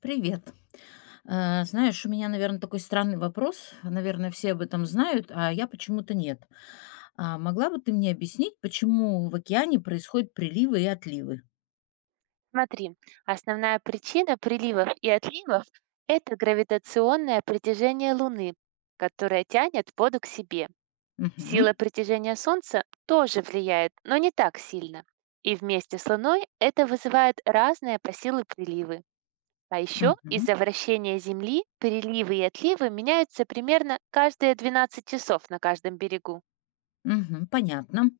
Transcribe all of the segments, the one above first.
Привет. Знаешь, у меня, наверное, такой странный вопрос. Наверное, все об этом знают, а я почему-то нет. А могла бы ты мне объяснить, почему в океане происходят приливы и отливы? Смотри, основная причина приливов и отливов – это гравитационное притяжение Луны, которое тянет воду к себе. Мгм. Сила притяжения Солнца тоже влияет, но не так сильно. И вместе с Луной это вызывает разные по силы приливы. А еще Мгм. из-за вращения Земли приливы и отливы меняются примерно каждые 12 часов на каждом берегу. Мгм, понятно.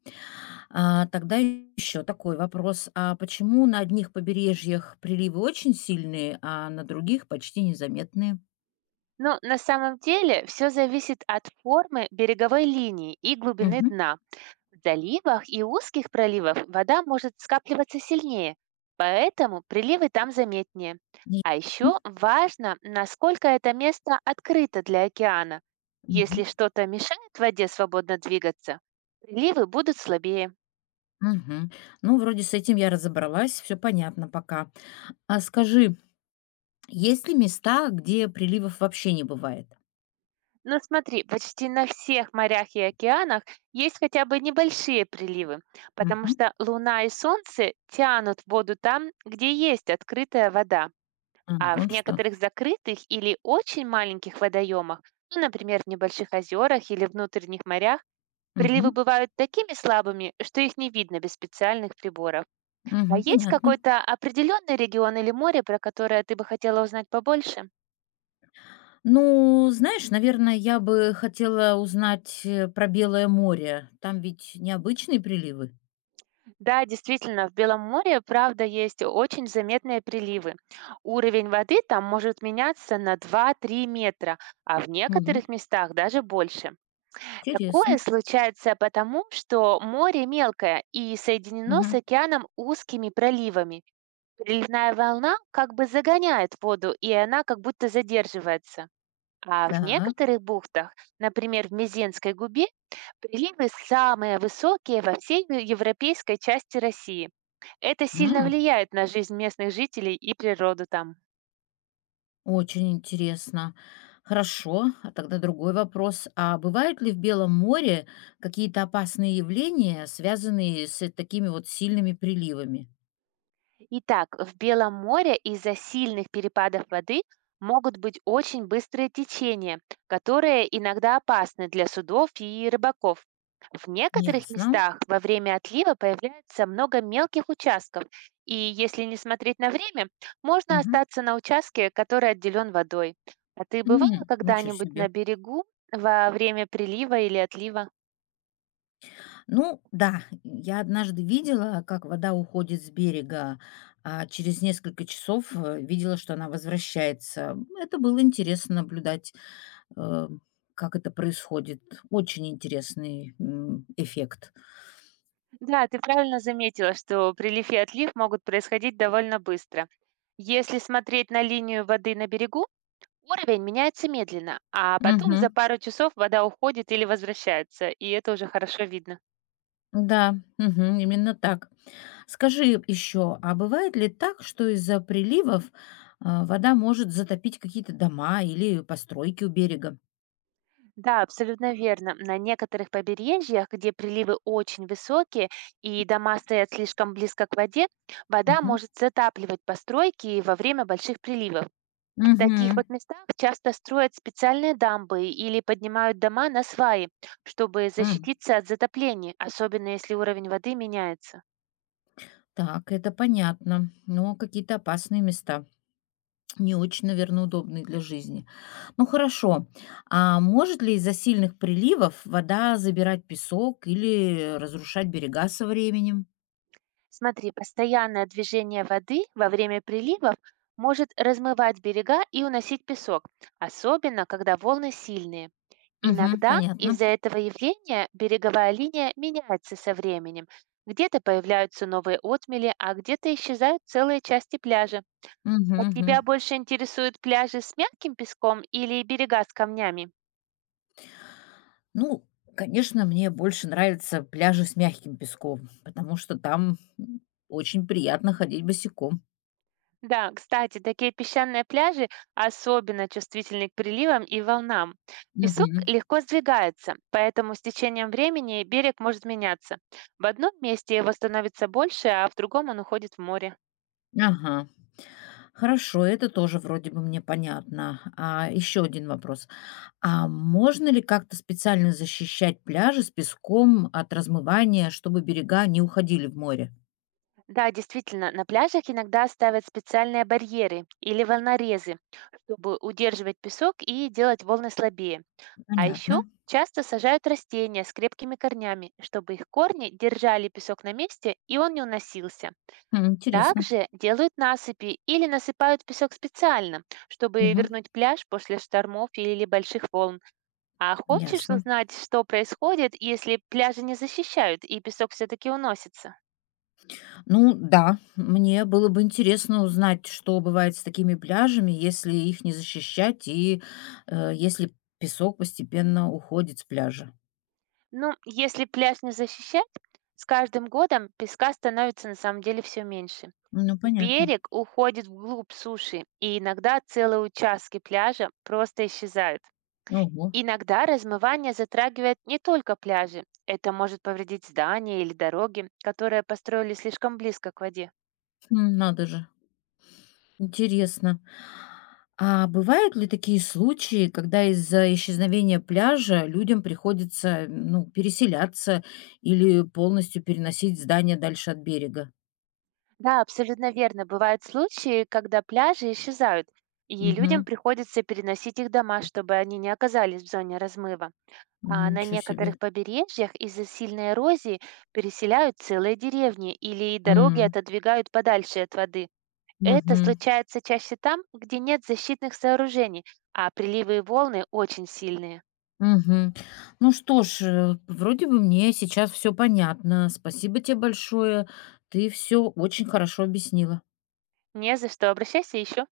А, тогда еще такой вопрос. А почему на одних побережьях приливы очень сильные, а на других почти незаметные? Но на самом деле все зависит от формы береговой линии и глубины Мгм. дна. В заливах и узких проливах вода может скапливаться сильнее, поэтому приливы там заметнее. А Ясно. еще важно, насколько это место открыто для океана. Если Мгм. что-то мешает воде свободно двигаться, приливы будут слабее. Мгм. Ну, вроде с этим я разобралась, все понятно пока. А скажи, есть ли места, где приливов вообще не бывает? Но смотри, почти на всех морях и океанах есть хотя бы небольшие приливы, потому Мгм. что Луна и Солнце тянут воду там, где есть открытая вода. А, А в вон что. некоторых закрытых или очень маленьких водоемах, ну, например, в небольших озерах или внутренних морях, приливы Мгм. бывают такими слабыми, что их не видно без специальных приборов. А Мгм, есть понятно. какой-то определенный регион или море, про которое ты бы хотела узнать побольше? Ну, знаешь, наверное, я бы хотела узнать про Белое море. Там ведь необычные приливы. Да, действительно, в Белом море, правда, есть очень заметные приливы. Уровень воды там может меняться на два-три метра, а в Мгм. некоторых местах даже больше. Такое Интересно. случается потому, что море мелкое и соединено с Мгм. океаном узкими проливами. Приливная волна как бы загоняет воду, и она как будто задерживается. А в Так, некоторых бухтах, например, в Мезенской губе, приливы самые высокие во всей европейской части России. Это сильно м, влияет на жизнь местных жителей и природу там. очень интересно. Хорошо, а тогда другой вопрос. А бывают ли в Белом море какие-то опасные явления, связанные с такими вот сильными приливами? Итак, в Белом море из-за сильных перепадов воды могут быть очень быстрые течения, которые иногда опасны для судов и рыбаков. В некоторых Ясно. местах во время отлива появляется много мелких участков, и если не смотреть на время, можно Мгм. остаться на участке, который отделен водой. А ты бывала М, ничего когда-нибудь на себе. берегу во время прилива или отлива? Ну да, я однажды видела, как вода уходит с берега, а через несколько часов, видела, что она возвращается. Это было интересно наблюдать, э, как это происходит. Очень интересный, м, эффект. Да, ты правильно заметила, что прилив и отлив могут происходить довольно быстро. Если смотреть на линию воды на берегу, уровень меняется медленно, а потом Мгм. за пару часов вода уходит или возвращается, и это уже хорошо видно. Да, мгм, именно так. Скажи еще, а бывает ли так, что из-за приливов, а, вода может затопить какие-то дома или постройки у берега? Да, абсолютно верно. На некоторых побережьях, где приливы очень высокие и дома стоят слишком близко к воде, вода Мгм. может затапливать постройки во время больших приливов. В таких Мгм. вот местах часто строят специальные дамбы или поднимают дома на сваи, чтобы защититься от затоплений, особенно если уровень воды меняется. Так, это понятно, но какие-то опасные места, не очень, наверное, удобные для жизни. Ну хорошо, а может ли из-за сильных приливов вода забирать песок или разрушать берега со временем? Смотри, постоянное движение воды во время приливов может размывать берега и уносить песок, особенно когда волны сильные. Мгм, Иногда понятно. из-за этого явления береговая линия меняется со временем. Где-то появляются новые отмели, а где-то исчезают целые части пляжа. Мгм, А тебя мгм. больше интересуют пляжи с мягким песком или берега с камнями? Ну, конечно, мне больше нравятся пляжи с мягким песком, потому что там м, очень приятно ходить босиком. Да, кстати, такие песчаные пляжи особенно чувствительны к приливам и волнам. Песок Мгм. легко сдвигается, поэтому с течением времени берег может меняться. В одном месте его становится больше, а в другом он уходит в море. Ага. Хорошо, это тоже вроде бы мне понятно. А еще один вопрос. А можно ли как-то специально защищать пляжи с песком от размывания, чтобы берега не уходили в море? Да, действительно, на пляжах иногда ставят специальные барьеры или волнорезы, чтобы удерживать песок и делать волны слабее. А еще Понятно. часто сажают растения с крепкими корнями, чтобы их корни держали песок на месте и он не уносился. Хм, интересно. Также делают насыпи или насыпают песок специально, чтобы Мгм. вернуть пляж после штормов или больших волн. А хочешь Ясно. узнать, что происходит, если пляжи не защищают и песок все-таки уносится? Ну да, мне было бы интересно узнать, что бывает с такими пляжами, если их не защищать и если песок постепенно уходит с пляжа. Ну, если пляж не защищать, с каждым годом песка становится на самом деле все меньше. Ну понятно. Берег уходит вглубь суши, и иногда целые участки пляжа просто исчезают. Ого. Иногда размывание затрагивает не только пляжи. Это может повредить здания или дороги, которые построили слишком близко к воде. М, надо же. Интересно. А бывают ли такие случаи, когда из-за исчезновения пляжа людям приходится, ну, переселяться или полностью переносить здание дальше от берега? Да, абсолютно верно. Бывают случаи, когда пляжи исчезают, и людям Угу. приходится переносить их дома, чтобы они не оказались в зоне размыва. А на Ничего некоторых себе. побережьях из-за сильной эрозии переселяют целые деревни или дороги М. отодвигают подальше от воды. Это Мгм. случается чаще там, где нет защитных сооружений, а приливы и волны очень сильные. Мгм. Ну что ж, вроде бы мне сейчас все понятно. Спасибо тебе большое. Ты все очень хорошо объяснила. Не за что, обращайся еще.